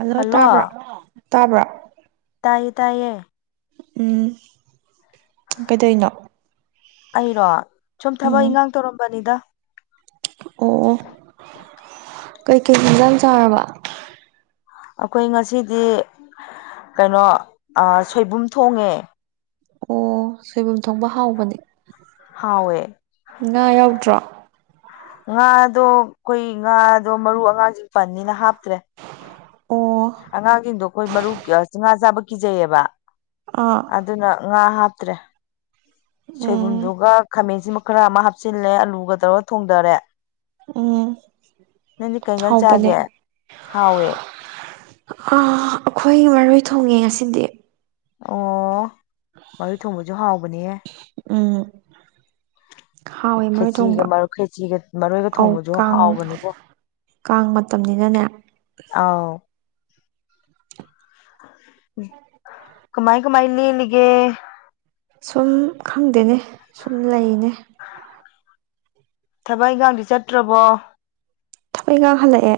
ꯑꯗꯣ ꯍꯜꯂꯣ ꯇꯥꯕ꯭ꯔꯣ ꯇꯥꯕ꯭ꯔꯣ ꯇꯥꯏꯌꯦ ꯇꯥꯏꯌꯦ ꯎꯝ ꯀꯩꯗꯩꯅꯣ ꯑꯩꯔꯣ ꯁꯨꯝ ꯊꯕꯛ ꯎꯝ ꯏꯟꯈꯥꯡ ꯇꯧꯔꯝꯕꯅꯤꯗ ꯑꯣ ꯀꯩꯀꯩ ꯍꯤꯟꯖꯥꯡ ꯆꯥꯔꯕ ꯑꯩꯈꯣꯏ ꯉꯁꯤꯗꯤ ꯀꯩꯅꯣ ꯁꯣꯏꯕꯨꯝ ꯊꯣꯡꯉꯦ ꯑꯣ ꯁꯣꯏꯕꯨꯝ ꯊꯣꯡꯕ ꯍꯥꯎꯕꯅꯦ ꯍꯥꯋꯦ ꯉꯥ ꯌꯥꯎꯗ꯭ꯔꯣ ꯉꯥꯗꯣ ꯑꯩꯈꯣꯏ ꯉꯥꯗꯣ ꯃꯔꯨ ꯑꯉꯥꯡꯖꯤꯡ ꯄꯅꯤꯅ ꯍꯥꯞꯇ꯭ꯔꯦ ꯑꯣ ꯑꯉꯥꯡꯁꯤꯡꯗꯣ ꯑꯩꯈꯣꯏ ꯃꯔꯨ ꯆꯉꯥ ꯆꯥꯕ ꯀꯤꯖꯩꯌꯦꯕ ꯑꯥ ꯑꯗꯨꯅ ꯉꯥ ꯍꯥꯞꯇ꯭ꯔꯦ ꯎꯝ ꯁꯣꯏꯕꯨꯝꯗꯨꯒ ꯈꯥꯃꯦꯟꯁꯤꯃ ꯈꯔ ꯑꯃ ꯍꯥꯞꯆꯤꯜꯂꯦ ꯑꯂꯨꯒ ꯇꯧꯔꯒ ꯊꯣꯡꯗꯔꯦ ꯎꯝ ꯅꯪꯗꯤ ꯀꯩ ꯏꯟꯖꯥꯡ ꯍꯥꯎꯕꯅꯦ ꯆꯥꯒꯦ ꯍꯥꯎꯋꯦ ꯑꯩꯈꯣꯏ ꯃꯔꯣꯏ ꯊꯣꯡꯉꯦ ꯑꯁꯤꯗꯤ ꯑꯣ ꯃꯔꯣꯏ ꯊꯣꯡꯕꯁꯨ ꯍꯥꯎꯕꯅꯦ ꯎꯝ ꯍꯥꯎꯋꯦ ꯃꯔꯣꯏ ꯈꯦꯆꯤꯒ ꯊꯣꯡꯕ ꯃꯔꯣꯏ ꯈꯦꯆꯤꯒ ꯃꯔꯣꯏꯒ ꯑꯧ ꯊꯣꯡꯕꯁꯨ ꯀꯥꯡ ꯍꯥꯎꯕꯅꯦꯕꯣ ꯀꯥꯡ ꯃꯇꯝꯅꯤꯅꯅꯦ ꯑꯥꯎ ꯀꯃꯥꯏ ꯀꯃꯥꯏ ꯂꯦꯜꯂꯤꯒꯦ ꯁꯨꯝ ꯈꯪꯗꯦꯅꯦ ꯁꯨꯝ ꯂꯩꯅꯦ ꯊꯕꯛ ꯏꯪꯒꯥꯡꯗꯤ ꯆꯠꯇ꯭ꯔꯕꯣ ꯊꯕꯛꯏ ꯏꯒꯥꯡ ꯍꯜꯂꯛꯑꯦ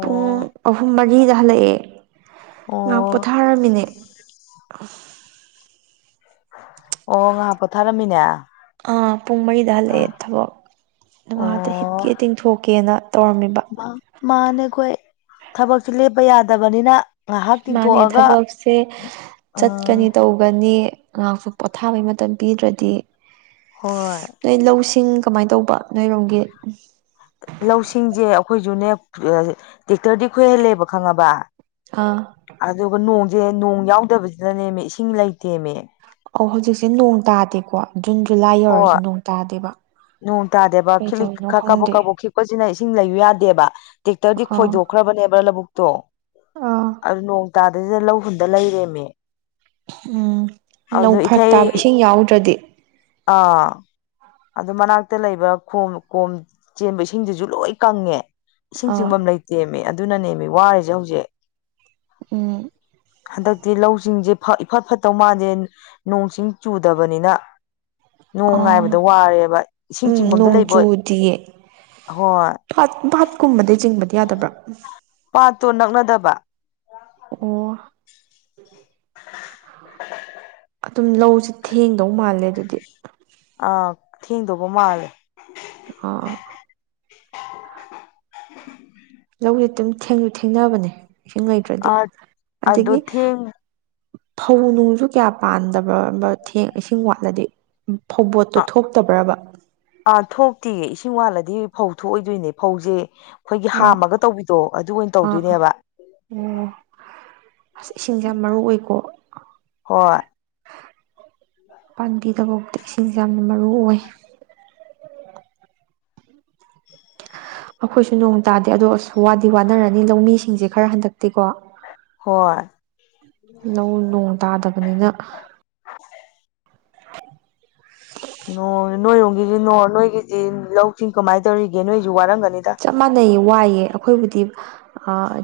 ꯄꯨꯡ ꯑꯍꯨꯝ ꯃꯔꯤꯗ ꯍꯜꯂꯛꯑꯦ ꯉꯍꯥꯛ ꯑꯣ ꯄꯣꯊꯥꯔꯝꯃꯤꯅꯦ ꯑꯣ ꯉꯥꯏꯍꯥꯛ ꯄꯣꯊꯥꯔꯝꯃꯤꯅꯦ ꯑꯥ ꯄꯨꯡ ꯃꯔꯤꯗ ꯍꯜꯂꯛꯑꯦ ꯊꯕꯛ ꯉꯍꯥꯛꯇ ꯑꯣ ꯍꯤꯠꯀꯦ ꯇꯤꯡꯊꯣꯛꯀꯦꯅ ꯇꯧꯔꯝꯃꯤꯕ ꯃꯥꯅꯦ ꯑꯩꯈꯣꯏ ꯊꯕꯛꯁꯦ ꯂꯦꯞꯄ ꯌꯥꯗꯕꯅꯤꯅ ꯉꯥꯏꯍꯥꯛ ꯃꯥꯅꯦ ꯇꯤꯡꯊꯣꯛꯑꯒ ꯊꯕꯛꯁꯦ ꯆꯠꯀꯅꯤ ꯎꯝ ꯇꯧꯕ ꯒꯅꯤ ꯉꯍꯥꯛꯁꯨ ꯄꯣꯊꯥꯕꯩ ꯃꯇꯝ ꯄꯤꯗ꯭ꯔꯗꯤ ꯍꯣꯏ ꯅꯣꯏ ꯂꯧꯁꯤꯡ ꯀꯃꯥꯏꯅ ꯇꯧꯕ ꯅꯣꯏꯔꯣꯝꯒꯤ ꯂꯧꯁꯤꯡꯖꯦ ꯑꯩꯈꯣꯏꯁꯨꯅꯦ ꯇꯦꯛꯇꯔꯗꯤ ꯈꯣꯏꯍꯜꯂꯦꯕ ꯈꯪꯉꯕ ꯑꯥ ꯑꯗꯨꯒ ꯅꯣꯡꯖꯦ ꯅꯣꯡ ꯌꯥꯎꯗꯕꯁꯤꯗꯅꯦꯃꯦ ꯏꯁꯤꯡ ꯂꯩꯇꯦꯃꯦ ꯑꯧ ꯍꯧꯖꯤꯛꯁꯦ ꯅꯣꯡ ꯇꯥꯗꯦꯀꯣ ꯖꯨꯟ ꯖꯨꯂꯥꯏ ꯌꯧꯔꯁꯦ ꯍꯣꯏ ꯅꯣꯡ ꯇꯥꯗꯦꯕ ꯅꯣꯡ ꯇꯥꯗꯦꯕ ꯀꯩ ꯈꯤꯠꯂꯤꯛ ꯇꯧꯔꯤꯅꯣ ꯀꯥꯕꯣꯛ ꯈꯪꯗꯦ ꯀꯥꯕꯣꯛ ꯈꯤꯛꯄꯁꯤꯅ ꯏꯁꯤꯡ ꯂꯩꯌꯨ ꯌꯥꯗꯦꯕ ꯇꯦꯛꯇꯔꯗꯤ ꯑꯥ ꯈꯣꯏꯗꯣꯛꯈ꯭ꯔꯕꯅꯦꯕ꯭ꯔꯥ ꯂꯧꯕꯨꯛꯇꯣ ꯑꯥ ꯑꯗꯨ ꯅꯣꯡ ꯍꯇꯥꯗꯩꯁꯤꯗ ꯂꯧ ꯍꯨꯟꯗ ꯂꯩꯔꯦꯃꯦ ꯎꯝ ꯂꯧ ꯑꯗꯨ ꯏꯊꯩ ꯐꯔꯛꯇꯥꯕ ꯏꯁꯤꯡ ꯌꯥꯎꯗ꯭ꯔꯥꯗꯤ ꯑꯥ ꯑꯗꯨ ꯃꯅꯥꯛꯇ ꯂꯩꯕ ꯈꯣꯝ ꯀꯣꯝ ꯆꯦꯟꯕ ꯏꯁꯤꯡꯗꯨꯁꯨ ꯂꯣꯏ ꯀꯪꯉꯦ ꯏꯁꯤꯡ ꯑꯥ ꯆꯤꯡꯐꯝ ꯂꯩꯇꯦꯃꯤ ꯑꯗꯨꯅꯅꯦꯃꯤ ꯋꯥꯔꯤꯁꯦ ꯍꯧꯖꯤꯛ ꯎꯝ ꯍꯟꯗꯛꯇꯤ ꯂꯧꯁꯤꯡꯁꯦ ꯏꯐꯠ ꯐꯠꯇꯧ ꯃꯥꯟꯗꯦ ꯅꯣꯡ ꯁꯤꯡ ꯆꯨꯗꯕꯅꯤꯅ ꯑ ꯅꯣꯡ ꯉꯥꯏꯕꯗ ꯋꯥꯔꯦꯕ ꯏꯁꯤꯡ ꯎꯝ ꯆꯤꯡꯐꯝꯗ ꯂꯩꯕ ꯅꯣꯡꯖꯨꯗꯤꯌꯦ ꯍꯣꯏ ꯄꯥꯠ ꯄꯥꯠꯀꯨꯝꯕꯗꯩ ꯆꯤꯡꯕꯗꯤ ꯌꯥꯗꯕ꯭ꯔꯥ ꯄꯥꯠꯇꯣ ꯅꯛꯅꯗꯕ ꯑꯣ [unintelligible] [inaudible] ꯑꯗꯨꯝ ꯂꯧꯁꯦ ꯊꯦꯡꯗꯧ ꯃꯥꯜꯂꯦ ꯑꯗꯨꯗꯤ ꯑꯥ ꯊꯦꯡꯗꯧꯕ ꯃꯥꯜꯂꯦ ꯑ ꯂꯧꯁꯦ ꯑꯗꯨꯝ ꯊꯦꯡꯁꯨ ꯊꯦꯡꯅꯕꯅꯦ ꯏꯁꯤꯡ ꯂꯩꯇ꯭ꯔꯗꯤ ꯑꯥ ꯑꯗꯣ ꯑꯗꯒꯤ ꯊꯦꯡ ꯐꯧ ꯅꯨꯡꯁꯨ ꯀꯌꯥ ꯄꯥꯟꯗꯕ꯭ꯔꯥꯕ ꯊꯦꯡ ꯏꯁꯤꯡ ꯋꯥꯠꯂꯗꯤ ꯐꯧꯕꯣꯠꯇꯣ ꯑ ꯊꯣꯛꯇꯕ꯭ꯔꯕ ꯑꯥ ꯊꯣꯛꯇꯦ ꯏꯁꯤꯡ ꯋꯥꯠꯂꯗꯤ ꯐꯧ ꯊꯣꯛꯑꯣꯏꯗꯣꯏꯅꯦ ꯐꯧꯁꯦ ꯑꯩꯈꯣꯏꯒꯤ ꯑꯥ ꯍꯥꯝꯃꯒ ꯇꯧꯕꯤꯗꯣ ꯑꯗꯨ ꯑꯣꯏꯅ ꯑꯥ ꯑꯥ ꯇꯧꯗꯣꯏꯅꯦꯕ ꯑꯣ ꯑꯁ ꯏꯁꯤꯡꯁꯦ ꯌꯥꯝ ꯃꯔꯨ ꯑꯣꯏꯀꯣ ꯍꯣꯏ ꯄꯥꯝꯕꯤꯗꯐꯥꯎꯗ ꯏꯁꯤꯡꯁꯦ ꯌꯥꯝꯅ ꯃꯔꯨ ꯑꯣꯏ ꯑꯩꯈꯣꯏꯁꯨ ꯅꯣꯡ ꯇꯥꯗꯦ ꯑꯗꯣ ꯑꯁ ꯋꯥꯗꯤ ꯋꯥꯅꯔꯅꯤ ꯂꯧꯃꯤꯁꯤꯡꯁꯦ ꯈꯔ ꯍꯟꯗꯛꯇꯤꯀꯣ ꯍꯣꯏ ꯂꯧ ꯅꯣꯡ ꯇꯥꯗꯕꯅꯤꯅ [unintelligible] ꯅꯣꯏꯔꯣꯝꯒꯤꯁꯤ ꯅꯣꯏꯒꯤꯗꯤ ꯂꯧꯁꯤꯡ ꯀꯃꯥꯏꯅ ꯇꯧꯔꯤꯒꯦ ꯅꯣꯏꯁꯨ ꯋꯥꯔꯝꯒꯅꯤꯗ ꯆꯞ ꯃꯥꯟꯅꯩꯌꯦ ꯋꯥꯏꯌꯦ ꯑꯩꯈꯣꯏꯕꯨꯗꯤ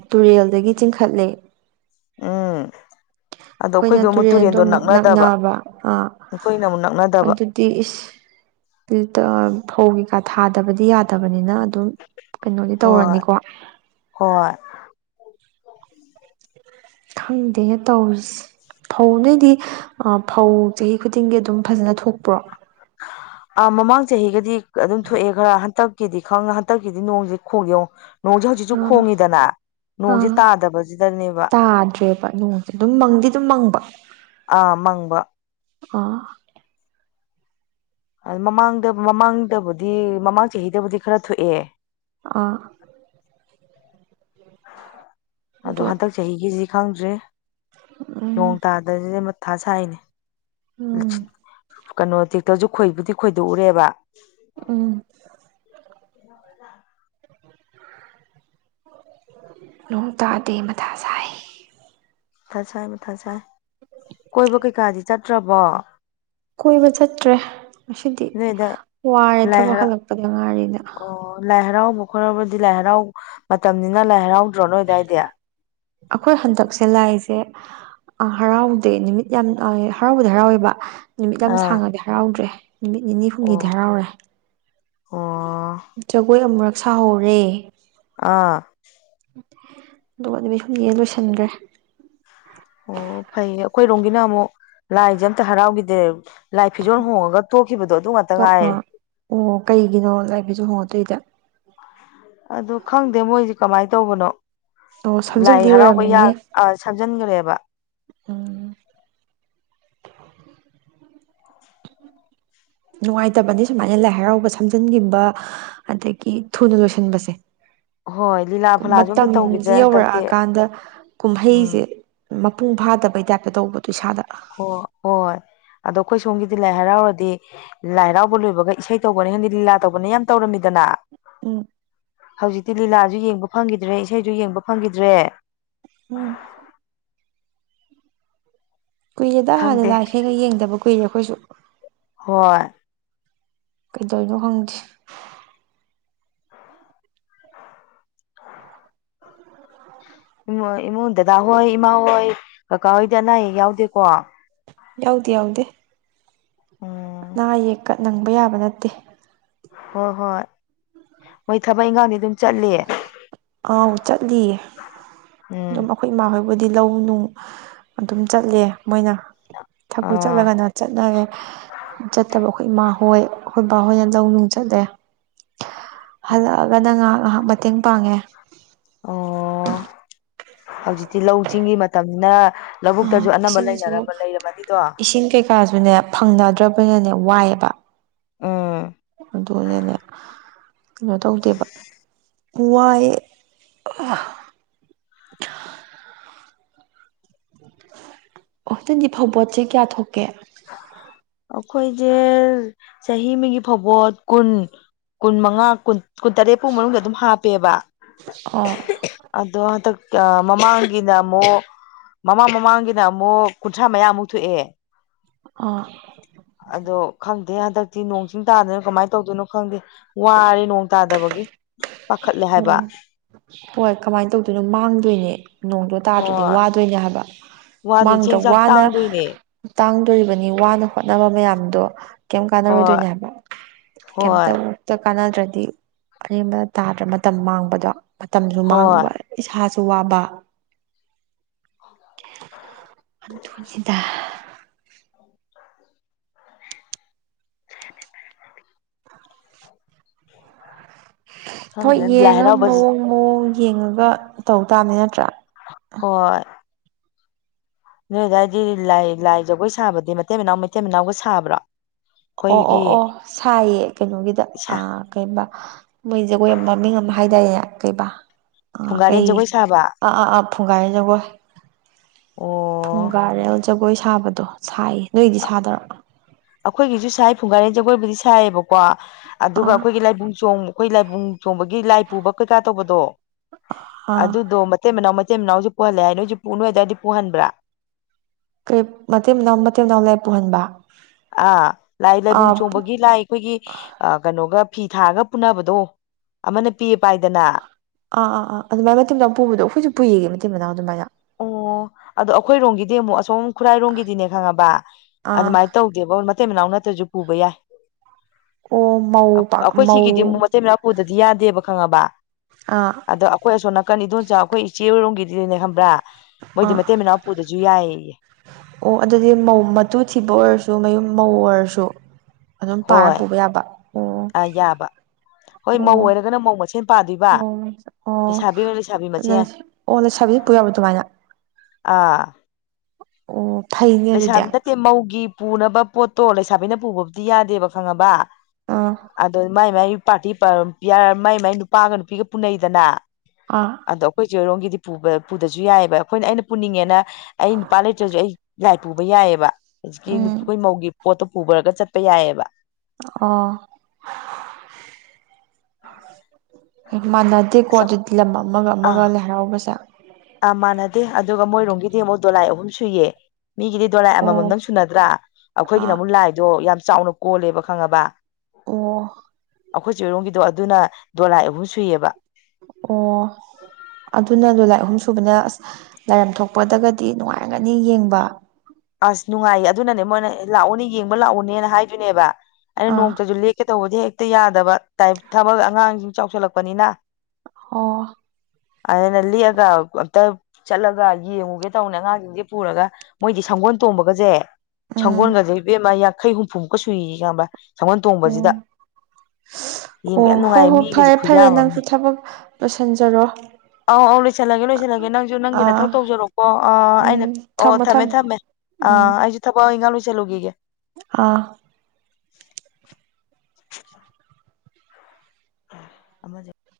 ꯇꯨꯔꯦꯜꯗꯒꯤ ꯆꯤꯡꯈꯠꯂꯦ ꯎꯝ ꯑꯗꯣ ꯑꯩꯈꯣꯏꯅ ꯑꯩꯈꯣꯏꯗꯣ ꯑꯃꯨꯛ ꯇꯨꯔꯦꯟꯗꯣ ꯑꯃꯨꯛ ꯅꯛꯅꯗꯕ ꯅꯛꯅꯕ ꯑꯩꯈꯣꯏꯅ ꯑꯃꯨꯛ ꯅꯛꯅꯗꯕ ꯇꯤ ꯏꯁ [unintelligible] ꯐꯧ ꯀꯩꯀꯥ ꯊꯥꯗꯕꯗꯤ ꯌꯥꯗꯕꯅꯤꯅ ꯑꯗꯨꯝ ꯀꯩꯅꯣꯗꯤ ꯍꯣꯏ ꯇꯧꯔꯅꯤꯀꯣ ꯍꯣꯏ ꯈꯪꯗꯦ ꯇꯧꯔꯤꯁꯤ ꯐꯧ ꯅꯣꯏꯗꯤ ꯑꯥ ꯐꯧ ꯆꯍꯤ ꯈꯨꯗꯤꯡꯒꯤ ꯑꯗꯨꯝ ꯐꯖꯅ ꯊꯣꯛꯄ꯭ꯔꯣ ꯑ ꯃꯃꯥꯡ ꯆꯍꯤꯒꯗꯤ ꯑꯗꯨꯝ ꯊꯣꯛꯑꯦ ꯈꯔꯥ ꯍꯟꯇꯛꯀꯤꯗꯤ ꯈꯪ ꯍꯟꯇꯛꯀꯤꯗꯤ ꯅꯣꯡꯁꯤ [unintelligible] ꯅꯣꯡꯁꯦ ꯍꯧꯖꯤꯛꯁꯨ ꯈꯣꯡꯉꯤꯗꯅ ꯑ ꯅꯣꯡꯁꯦ ꯇꯥꯗꯕꯁꯤꯗꯅꯦꯕ ꯇꯥꯗ꯭ꯔꯦꯕ ꯅꯣꯡꯁꯦ ꯑꯗꯨꯝ ꯃꯪꯗꯤ ꯑꯗꯨꯝ ꯃꯪꯕ ꯑ ꯃꯪꯕ ꯑ ꯃꯃꯥꯡꯗ ꯃꯃꯥꯡꯗꯕꯨꯗꯤ ꯃꯃꯥꯡ ꯆꯍꯤꯗꯕꯨꯗꯤ ꯈꯔꯥ ꯊꯣꯛꯑꯦ ꯑꯥ ꯑꯗꯣ ꯍꯟꯗꯛ ꯆꯍꯤꯒꯤꯁꯤ ꯈꯪꯗ꯭ꯔꯦ ꯎꯝ ꯅꯣꯡ ꯇꯥꯗꯕꯁꯤꯗ ꯃꯊꯥ ꯁꯥꯏꯅꯦ ꯎꯝ ꯀꯩꯅꯣ ꯇꯦꯛꯇ꯭ꯔꯁꯨ ꯈꯣꯏꯕꯨꯗꯤ ꯈꯣꯏꯗꯣꯛꯑꯨꯔꯦꯕ ꯎꯝ ꯅꯣꯡ ꯇꯥꯗꯦ ꯃꯊꯥ ꯁꯥꯏ ꯃꯊꯥ ꯁꯥꯏ ꯃꯊꯥ ꯁꯥꯏ ꯀꯣꯏꯕ ꯀꯩꯀꯥꯗꯤ ꯆꯠꯇ꯭ꯔꯕꯣ ꯀꯣꯏꯕ ꯆꯠꯇ꯭ꯔꯦ ꯉꯁꯤꯗꯤ ꯅꯣꯏꯗ ꯋꯥꯔꯦ ꯂꯥꯏ ꯊꯕꯛ ꯍꯔꯥꯎ ꯍꯜꯂꯛꯄꯗ ꯉꯥꯏꯔꯤꯅ ꯑꯣ ꯂꯥꯏ ꯍꯔꯥꯎꯕ ꯈꯣꯠꯂꯔꯕꯗꯤ ꯂꯥꯏ ꯍꯔꯥꯎ ꯃꯇꯝꯅꯤꯅ ꯂꯥꯏ ꯍꯔꯥꯎꯗ꯭ꯔꯣ ꯅꯣꯏ ꯑꯗꯥꯏꯗꯤ ꯑꯩꯈꯣꯏ ꯍꯟꯗꯛꯁꯦ ꯂꯥꯏꯁꯦ ꯑ ꯍꯔꯥꯎꯗꯦ ꯅꯨꯃꯤꯠ ꯌꯥꯝ ꯑ ꯍꯔꯥꯎꯕꯗꯤ ꯍꯔꯥꯎꯋꯦꯕ ꯅꯨꯃꯤꯠ ꯌꯥꯝ ꯁꯥꯡꯉꯗꯤ ꯍꯔꯥꯎꯗ꯭ꯔꯦ ꯅꯨꯃꯤꯠ ꯅꯤꯅꯤ ꯍꯨꯝꯅꯤꯗꯤ ꯑꯣ ꯍꯔꯥꯎꯔꯦ ꯑꯣ ꯖꯒꯣꯏ ꯑꯃꯨꯔꯛ ꯁꯥꯍꯧꯔꯦ ꯑꯥ ꯑꯗꯨꯒ ꯅꯨꯃꯤꯠ ꯍꯨꯝꯅꯤꯗ ꯂꯣꯏꯁꯤꯟꯒ꯭ꯔꯦ ꯑꯣ ꯐꯩꯌꯦ ꯑꯩꯈꯣꯏꯔꯣꯝꯒꯤꯅ ꯑꯃꯨꯛ ꯂꯥꯏꯖꯦ ꯑꯝꯇ ꯍꯔꯥꯎꯒꯤꯗꯦ ꯂꯥꯏ ꯐꯤꯖꯣꯜ ꯍꯣꯡꯉꯒ ꯇꯣꯛꯈꯤꯕꯗꯣ ꯑꯗꯨ ꯉꯥꯛꯇ ꯑꯗꯣ ꯉꯥꯏꯔꯦ ꯑꯣ ꯀꯩꯒꯤꯅꯣ ꯂꯥꯏ ꯐꯤꯖꯣꯜ ꯍꯣꯡꯉ ꯇꯣꯛꯏꯗꯤ ꯑꯗꯣ ꯈꯪꯗꯦ ꯃꯣꯏꯖꯦ ꯀꯃꯥꯏ ꯇꯧꯕꯅꯣ ꯑꯣ ꯂꯥꯏ ꯁꯝꯖꯜꯂꯤ ꯍꯔꯥꯎꯕ ꯌꯥ ꯑꯣꯏꯔꯝꯃꯅꯤ ꯑ ꯁꯝꯖꯟꯒ꯭ꯔꯦꯕ ꯎꯝ ꯅꯨꯡꯉꯥꯏꯇꯕꯅꯤ ꯁꯨꯃꯥꯏꯅ ꯂꯥꯏ ꯍꯔꯥꯎꯕ ꯁꯝꯖꯟꯒꯤꯕ ꯑꯗꯒꯤ ꯊꯨꯅ ꯂꯣꯏꯁꯤꯟꯕꯁꯦ ꯍꯣꯏ ꯂꯤꯂꯥ ꯐꯂꯥꯁꯨ ꯑꯝꯇ ꯃꯇꯝꯖꯤ ꯇꯧꯈꯤꯗ꯭ꯔꯦ ꯌꯧꯔꯛ ꯍꯟꯗꯛꯇꯤ ꯑꯀꯥꯟꯗ ꯀꯨꯝꯍꯩꯖꯦ ꯎꯝ ꯃꯄꯨꯡ ꯐꯥꯗꯕꯩ ꯇꯥꯏꯞꯇ ꯇꯧꯕꯗꯣ ꯏꯁꯥꯗ ꯍꯣ ꯍꯣꯏ ꯑꯗꯣ ꯑꯩꯈꯣꯏ ꯁꯣꯝꯒꯤꯗꯤ ꯂꯥꯏ ꯍꯔꯥꯎꯔꯗꯤ ꯂꯥꯏ ꯍꯔꯥꯎꯕ ꯂꯣꯏꯕꯒ ꯏꯁꯩ ꯇꯧꯕꯅꯦ ꯈꯪꯗꯦ ꯂꯤꯂꯥ ꯇꯧꯕꯅꯦ ꯌꯥꯝ ꯇꯧꯔꯝꯃꯤꯗꯅ ꯎꯝ ꯍꯧꯖꯤꯛꯇꯤ ꯂꯤꯂꯥꯖꯨ ꯌꯦꯡꯕ ꯐꯪꯒꯤꯗ꯭ꯔꯦ ꯏꯁꯩꯖꯨ ꯌꯦꯡꯕ ꯐꯪꯒꯤꯗ꯭ꯔꯦ ꯎꯝ ꯀꯨꯏꯔꯦꯗ ꯈꯪꯗꯦ ꯂꯤꯂꯥ ꯏꯁꯩꯒ ꯌꯦꯡꯗꯕ ꯀꯨꯏꯔꯦ ꯑꯩꯈꯣꯏꯁꯨ ꯍꯣꯏ ꯀꯩꯗꯧꯔꯤꯅꯣ ꯈꯪꯗꯦ ꯏꯃꯨ ꯏꯃꯨꯡ ꯗꯗꯥ ꯍꯣꯏ ꯏꯃꯥ ꯍꯣꯏ ꯀꯀꯥ ꯍꯣꯏꯗꯤ ꯑꯅꯥ ꯑꯌꯦꯛ ꯌꯥꯎꯗꯦꯀꯣ ꯌꯥꯎꯗꯦ ꯌꯥꯎꯗꯦ ꯎꯝ ꯑꯅꯥ ꯑꯌꯦꯛꯀ ꯅꯪꯕ ꯌꯥꯕ ꯅꯠꯇꯦ ꯍꯣ ꯍꯣꯏ ꯃꯣꯏ ꯊꯕꯛ ꯏꯪꯈꯥꯡꯗꯤ ꯑꯗꯨꯝ ꯆꯠꯂꯤ ꯑꯥꯎ ꯆꯠꯂꯤꯌꯦ ꯎꯝ ꯑꯗꯨꯝ ꯑꯩꯈꯣꯏ ꯏꯃꯥ ꯍꯣꯏꯕꯨꯗꯤ ꯂꯧ ꯅꯨꯡ ꯑꯗꯨꯝ ꯆꯠꯂꯦ ꯃꯣꯏꯅ ꯊꯕꯛ ꯑꯥ ꯆꯠꯂꯒꯅ ꯆꯠꯅꯔꯦ ꯆꯠꯇꯕ ꯑꯩꯈꯣꯏ ꯏꯃꯥꯍꯣꯏ ꯑꯩꯈꯣꯏ ꯕꯥꯍꯣꯏꯅ ꯂꯧꯅꯨꯡ ꯆꯠꯂꯦ ꯍꯜꯂꯛꯑꯒꯅ ꯉꯍꯥꯛ ꯉꯍꯥꯛ ꯃꯇꯦꯡ ꯄꯥꯡꯉꯦ ꯑꯣ ꯍꯧꯖꯤꯛꯇꯤ ꯂꯧꯆꯤꯡꯒꯤ ꯃꯇꯝꯅꯤꯅ ꯂꯧꯕꯨꯛꯇꯖꯨ ꯑꯅꯝꯕ ꯂꯩꯅꯔꯝꯕ ꯂꯩꯔꯝꯃꯅꯤꯗꯣ ꯀꯥꯖꯨꯅꯦ ꯐꯪꯅꯗ꯭ꯔꯕꯅꯤꯅꯅꯦ ꯋꯥꯏꯌꯦꯕ ꯎꯝ ꯑꯗꯨꯅꯦꯃꯦ ꯀꯩꯅꯣ ꯇꯧꯗꯦꯕ ꯋꯥꯏ ꯑꯣ [unintelligible] ꯐꯧꯕꯣꯠꯁꯦ ꯀꯌꯥ ꯊꯣꯛꯀꯦ ꯑꯩꯈꯣꯏꯖꯦ ꯆꯍꯤ ꯑꯃꯒꯤ ꯐꯥꯎꯕꯣꯠ ꯀꯨꯟ ꯀꯨꯟꯃꯉꯥ ꯀꯨꯟ ꯀꯨꯟꯇꯔꯦꯠ ꯄꯧ ꯃꯅꯨꯡꯗ ꯑꯗꯨꯝ ꯍꯥꯞꯄꯦꯕ ꯑꯣ ꯑꯗꯣ ꯍꯟꯗꯛ ꯃꯃꯥꯡꯒꯤꯅ ꯑꯃꯨꯛ ꯃꯃꯥꯡ ꯃꯃꯥꯡꯒꯤꯅ ꯑꯃꯨꯛ ꯀꯨꯟꯊ꯭ꯔꯥ ꯃꯌꯥꯃꯨꯛ ꯊꯣꯛꯑꯦ ꯑꯥ꯫ ꯑꯗꯣ ꯈꯪꯗꯦ ꯍꯟꯗꯛꯇꯤ ꯅꯣꯡꯁꯤꯡ ꯇꯥꯗꯅꯣ ꯀꯃꯥꯏꯅ ꯇꯧꯗꯣꯏꯅꯣ ꯈꯪꯗꯦ꯫ ꯋꯥꯔꯦ ꯅꯣꯡ ꯇꯥꯗꯕꯒꯤ ꯄꯥꯈꯠꯂꯦ ꯍꯥꯏꯕ꯫ ꯎꯝ ꯍꯣꯏ ꯀꯃꯥꯏꯅ ꯇꯧꯗꯣꯏꯅꯣ ꯃꯥꯡꯗꯣꯏꯅꯦ ꯅꯣꯡꯗꯣ ꯇꯥꯗ꯭ꯔꯗꯤ ꯍꯣꯏ ꯋꯥꯗꯣꯏꯅꯦ ꯍꯥꯏꯕ꯫ ꯋꯥꯗꯣꯏ ꯃꯥꯡꯗ꯭ꯔꯣ ꯆꯦꯡ ꯆꯥꯛ ꯋꯥꯅ ꯇꯥꯡꯗꯣꯏꯅꯦ ꯇꯥꯡꯗꯣꯔꯤꯕꯅꯤ ꯋꯥꯅ ꯍꯣꯠꯅꯕ ꯃꯌꯥꯝꯗꯣ꯫ ꯀꯩꯝ ꯍꯣꯏ ꯀꯥꯟꯅꯔꯣꯏꯗꯣꯏꯅꯦ ꯍꯥꯏꯕ ꯍꯣꯏ ꯀꯝꯇ ꯀꯥꯟꯅꯗ꯭ꯔꯗꯤ ꯑꯔꯦꯝꯕ ꯇꯥꯗ꯭ꯔ ꯃꯇꯝ ꯃꯥꯡꯕꯗꯣ ꯃꯇꯝꯁꯨ ꯍꯣꯏ ꯃꯥꯡꯕ ꯏꯁꯥꯁꯨ ꯋꯥꯕ꯫ ꯑꯗꯨ ꯅꯤꯗ꯫ [inaudible] [inaudible] ꯍꯣꯏ ꯈꯪꯗꯦ ꯂꯥꯏ ꯌꯦꯡꯉ ꯍꯔꯥꯎꯕꯁꯤ ꯃꯑꯣꯡ ꯃꯑꯣꯡ ꯌꯦꯡꯉꯒ ꯇꯧ ꯇꯥꯕꯅꯤ ꯅꯠꯇ꯭ꯔꯥ꯫ ꯍꯣꯏ꯫ ꯅꯣꯏ ꯑꯗꯥꯏꯗꯤ ꯂꯥꯏ ꯂꯥꯏ ꯖꯒꯣꯏ ꯁꯥꯕꯗꯤ ꯃꯥꯇꯩ ꯃꯅꯥꯎ ꯃꯥꯇꯩ ꯃꯅꯥꯎꯒ ꯁꯥꯕ꯭ꯔꯣ꯫ ꯑꯣ ꯑꯣ ꯑꯩꯈꯣꯏꯒꯤ ꯑꯣ ꯁꯥꯏꯌꯦ ꯀꯩꯅꯣꯒꯤꯗ ꯁꯥ ꯑꯥ꯫ ꯀꯩꯕ ꯃꯣꯏ ꯖꯒꯣꯏ ꯑꯃ ꯃꯃꯤꯡ ꯑꯃ ꯍꯥꯏꯗꯥꯏꯅꯦ ꯀꯩꯕꯥ꯫ ꯑꯥ ꯐꯨꯡꯒꯥꯔꯦꯟ ꯀꯩ ꯖꯒꯣꯏ ꯁꯥꯕ ꯑꯥ ꯑꯥ ꯑꯥ ꯐꯨꯡꯒꯥꯏꯖꯒꯣꯏ꯫ ꯑꯣ ꯃꯨꯡꯒꯥꯔꯦꯜ ꯖꯒꯣꯏ ꯁꯥꯕꯗꯣ ꯁꯥꯏ ꯅꯣꯏꯗꯤ ꯁꯥꯗ꯭ꯔꯣ꯫ ꯑꯩꯈꯣꯏꯒꯤꯁꯨ ꯁꯥꯏ ꯐꯨꯡꯒꯥꯔꯦꯟ ꯖꯒꯣꯏꯕꯨꯗꯤ ꯁꯥꯏꯌꯦꯕꯀꯣ ꯑꯗꯨꯒ ꯑꯥ ꯑꯩꯈꯣꯏꯒꯤ ꯂꯥꯏꯕꯨꯡ ꯆꯣꯡ ꯑꯩꯈꯣꯏ ꯂꯥꯏꯕꯨꯡ ꯆꯣꯡꯕꯒꯤ ꯂꯥꯏ ꯄꯨꯕ ꯀꯩꯀꯥ ꯇꯧꯕꯗꯣ ꯑꯥ ꯑꯗꯨꯗꯣ ꯃꯥꯇꯩ ꯃꯅꯥꯎ ꯃꯤꯇꯩ ꯃꯅꯥꯎꯁꯨ ꯄꯨꯍꯜꯂꯦ ꯍꯥꯏ ꯅꯣꯏꯁꯨ ꯄꯨ ꯅꯣꯏꯗꯥꯏꯗꯤ ꯄꯨꯍꯟꯕ꯭ꯔꯥ꯫ ꯀꯩ ꯃꯥꯇꯩꯅꯥꯎ ꯃꯥꯇꯩꯅꯥꯎ ꯂꯥꯏ ꯄꯨꯍꯟꯕ꯫ ꯑꯥ ꯂꯥꯏ ꯂꯥꯏꯕꯨꯡ ꯑꯥ ꯆꯣꯡꯕꯒꯤ ꯂꯥꯏ꯫ ꯑꯩꯈꯣꯏꯒꯤ ꯀꯩꯅꯣꯒ ꯐꯤ ꯊꯥꯔꯒ ꯄꯨꯅꯕꯗꯣ ꯑꯃꯅ ꯄꯤꯌꯦ ꯄꯥꯏꯗꯅ꯫ ꯑꯥ ꯑꯥ ꯑꯥ ꯑꯗꯨꯃꯥꯏꯅ ꯃꯥꯇꯩ ꯃꯅꯥꯎ ꯄꯨꯕꯗꯣ ꯑꯩꯈꯣꯏꯁꯨ ꯄꯨꯏꯌꯦ ꯃꯥꯇꯩ ꯃꯅꯥꯎ ꯑꯗꯨꯃꯥꯏꯅ꯫ ꯑꯣ ꯑꯗꯣ ꯑꯩꯈꯣꯏꯔꯣꯝꯒꯤꯗꯤ ꯑꯃꯨꯛ ꯑꯁꯣꯝ ꯈꯨꯔꯥꯏꯔꯣꯝꯒꯤꯗꯤꯅꯦ ꯈꯪꯉꯕ ꯑꯥ ꯑꯗꯨꯃꯥꯏꯅ ꯇꯧ ꯗꯦꯉꯣ ꯃꯥꯇꯩ ꯃꯅꯥꯎ ꯅꯠꯇ꯭ꯔꯁꯨ ꯄꯨꯕ ꯌꯥꯏ ꯑꯣ ꯃꯧ ꯄꯥꯛ ꯑꯩꯈꯣꯏ ꯃꯧ ꯁꯤꯒꯤꯗꯤ ꯑꯃꯨꯛ ꯃꯥꯇꯩ ꯃꯅꯥꯎ꯫ ꯄꯨꯗ꯭ꯔꯗꯤ ꯌꯥꯗꯦꯕ ꯈꯪꯉꯕ꯫ ꯑꯥ꯫ ꯑꯗꯣ ꯑꯩꯈꯣꯏ ꯑꯁꯣꯅꯥꯀꯅꯟ ꯑꯗꯣꯟꯆꯥ ꯑꯩꯈꯣꯏ ꯏꯆꯦꯔꯝꯒꯤꯗꯨꯗꯤꯅꯦ ꯈꯪꯕ꯭ꯔꯥ꯫ ꯃꯣꯏꯗꯤ ꯑꯥ ꯃꯤꯇꯩ ꯃꯅꯥꯎꯄꯨꯗ꯭ꯔꯁꯨ ꯌꯥꯏꯌꯦ꯫ ꯑꯣ ꯑꯗꯨꯗꯤ ꯃꯧ ꯃꯇꯨ ꯊꯤꯕ ꯑꯣꯏꯔꯁꯨ ꯃꯌꯨꯝ ꯃꯧ ꯑꯣꯏꯔꯁꯨ꯫ ꯑꯗꯨꯝ ꯄꯥꯔ ꯄꯨꯕ ꯌꯥꯕ꯫ ꯑꯣ ꯑꯥ ꯌꯥꯕ ꯍꯣꯏ ꯃꯧ ꯑꯣꯏꯔꯒꯅ ꯃꯧ ꯃꯁꯦꯟ ꯄꯥꯗꯣꯏꯕ꯫ ꯑꯣ ꯑꯣ ꯂꯩꯁꯥꯕꯤ ꯑꯣꯏꯔ ꯂꯩꯁꯥꯕꯤ ꯅ ꯃꯁꯦꯟ ꯑꯣ ꯅ ꯂꯩꯁꯥꯕꯤ ꯄꯨꯌꯕꯔ ꯑꯗꯨꯃꯥꯏꯅ꯫ ꯑꯥ꯫ ꯑꯣ ꯐꯩꯅꯦ ꯑꯗꯨꯗꯤ꯫ ꯂꯩꯁꯥꯕꯤ ꯅꯠꯇꯦ ꯃꯧꯒꯤ ꯄꯨꯅꯕ ꯄꯣꯠꯇꯣ ꯂꯩꯁꯥꯕꯤꯅ ꯄꯨꯕꯕꯨꯗꯤ ꯌꯥꯗꯦꯕ ꯈꯪꯉꯕ꯫ ꯑꯥ ꯑꯗꯣ ꯃꯥꯏ ꯃꯥꯏ ꯄꯥꯔꯇꯤ ꯃꯥꯏ ꯃꯥꯏ ꯅꯨꯄꯥꯒ ꯅꯨꯄꯤꯒ ꯄꯨꯅꯩꯗꯅ꯫ ꯑꯥ꯫ ꯑꯗꯣ ꯑꯩꯈꯣꯏ ꯆ‌ꯦ ꯔꯣꯝꯒꯤꯗꯤ ꯄꯨ ꯄꯨꯗꯔꯁꯨ ꯌꯥꯏꯑꯕ ꯑꯩꯈꯣꯏꯅ ꯑꯩꯅ ꯄꯨꯅꯤꯡꯉꯦꯅ ꯑꯩ ꯅꯨꯄꯥ ꯂꯩꯇ꯭ꯔꯁꯨ ꯑꯩ ꯂꯥꯏ ꯄꯨꯕ ꯌꯥꯏꯑꯕ ꯍꯧꯖꯤꯛꯀꯤ ꯎꯝ ꯑꯩꯈꯣꯏ ꯃꯧꯒꯤ ꯄꯣꯠꯇꯣ ꯄꯨꯕꯔꯒ ꯆꯠꯄ ꯌꯥꯏꯑꯕ꯫ ꯑꯣ꯫ ꯃꯥꯟꯅꯗꯦꯀꯣ ꯑꯁ ꯑꯗꯨꯗꯤ ꯂꯝ ꯑꯃꯒ ꯑꯥ ꯑꯃꯒ ꯂꯥꯏ ꯍꯔꯥꯎꯕꯁꯦ꯫ ꯑꯥ ꯃꯥꯟꯅꯗꯦ ꯑꯗꯨꯒ ꯃꯣꯏꯔꯣꯝꯒꯤꯗꯤ ꯑꯃꯨꯛ ꯗꯣꯂꯥꯏ ꯑꯍꯨꯝ ꯁꯨꯏꯌꯦ꯫ ꯃꯤꯒꯤꯗꯤ ꯗꯣꯂꯥꯏ ꯑꯣ ꯑꯃꯃꯝ ꯗꯪ ꯁꯨꯅꯗ꯭ꯔꯥ ꯑꯩꯈꯣꯏꯒꯤꯅ ꯑꯥ ꯑꯃꯨꯛ ꯂꯥꯏꯗꯣ ꯌꯥꯝ ꯆꯥꯎꯅ ꯀꯣꯜꯂꯦꯕ ꯈꯪꯉꯕ꯫ ꯑꯣ ꯑꯈꯣꯏ ꯆ‌ꯦꯍꯣꯏꯔꯣꯝꯒꯤꯗꯣ ꯑꯗꯨꯅ ꯗꯣꯂꯥꯏ ꯑꯍꯨꯝ ꯁꯨꯏꯌꯦꯕ ꯑꯣ ꯑꯗꯨꯅ ꯗꯣꯂꯥꯏ ꯑꯍꯨꯝ ꯁꯨꯕꯅ ꯑꯁ ꯂꯥꯏꯔꯝ ꯊꯣꯛꯄꯗꯒꯗꯤ ꯅꯨꯡꯉꯥꯏꯔꯒꯅꯤ ꯌꯦꯡꯕ ꯑꯁ ꯅꯨꯡꯉꯥꯏꯌꯦ ꯑꯗꯨꯅꯅꯦ ꯃꯣꯏꯅ ꯂꯥꯛꯑꯣꯅꯦ ꯌꯦꯡꯕ ꯂꯥꯛꯑꯣꯅꯦꯅ ꯍꯥꯏꯗꯣꯏꯅꯦꯕ ꯑꯩꯅ ꯑꯥ ꯅꯣꯡꯃꯇꯁꯨ ꯂꯦꯛ ꯀꯦ ꯇꯧꯕꯁꯦ ꯍꯦꯛꯇ ꯌꯥꯗꯕ ꯇꯥꯏꯞ ꯊꯕꯛ ꯑꯉꯥꯡꯁꯤꯡ ꯆꯥꯎꯁꯜꯂꯛꯄꯅꯤꯅ ꯍꯣ ꯑꯗꯨꯅ ꯂ‌ꯦꯛꯑꯒ ꯑꯝꯇ ꯆꯠꯂꯒ ꯌꯦꯡꯉꯨꯒꯦ ꯇꯧꯅꯦ ꯑꯉꯥꯡꯁꯤꯡꯁꯦ ꯄꯨꯔꯒ ꯃꯣꯏꯗꯤ ꯁꯪꯒꯣꯜ ꯇꯣꯡꯕꯒꯁꯦ ꯎꯝ ꯁꯪꯒꯣꯜꯒꯁꯦ ꯏꯕꯦꯝꯃ ꯌꯥꯡꯈꯩ ꯍꯨꯝꯐꯨꯃꯨꯛꯀ ꯁꯨꯏꯌ‌ꯦ ꯈꯪꯉꯥꯕ ꯁꯪꯒꫭꯟ ꯇꯣꯡꯕꯁꯤꯗ ꯎꯝ ꯌꯦꯡꯕ ꯑꯣ ꯌꯥꯝ ꯍꯣꯏ ꯅꯨꯡꯉꯥꯏ ꯍꯣꯏ ꯃꯤꯒꯁꯦ ꯐꯔꯦ ꯐꯔꯦ ꯈꯨꯌꯥꯝ ꯅꯪꯁꯨ ꯑꯃꯅꯦ ꯊꯕꯛ ꯂꯣꯏꯁꯤꯟꯖꯔꯣ ꯑꯧ ꯑꯧ ꯂꯣꯏꯁꯤꯜꯂꯒꯦ ꯂꯣꯏꯁꯤꯜꯂꯒꯦ ꯅꯪꯁꯨ ꯅꯪꯒꯤ ꯅꯊꯧ ꯑꯥ ꯇꯧꯖꯔꯛꯀꯣ ꯑ ꯑꯩꯅ ꯎꯝ ꯑꯣ ꯊꯝꯃꯣ ꯊꯝꯃꯦ ꯊꯝꯃꯣ ꯊꯝꯃꯦ ꯑ ꯎꯝ ꯑꯩꯁꯨ ꯊꯕꯛ ꯏꯪꯒꯥꯡ ꯂꫭꯏꯁꯜꯂꯨꯒꯤꯒ‌ꯦ ꯑꯥ ꯑ ꯑꯃꯥꯖ‌ꯦ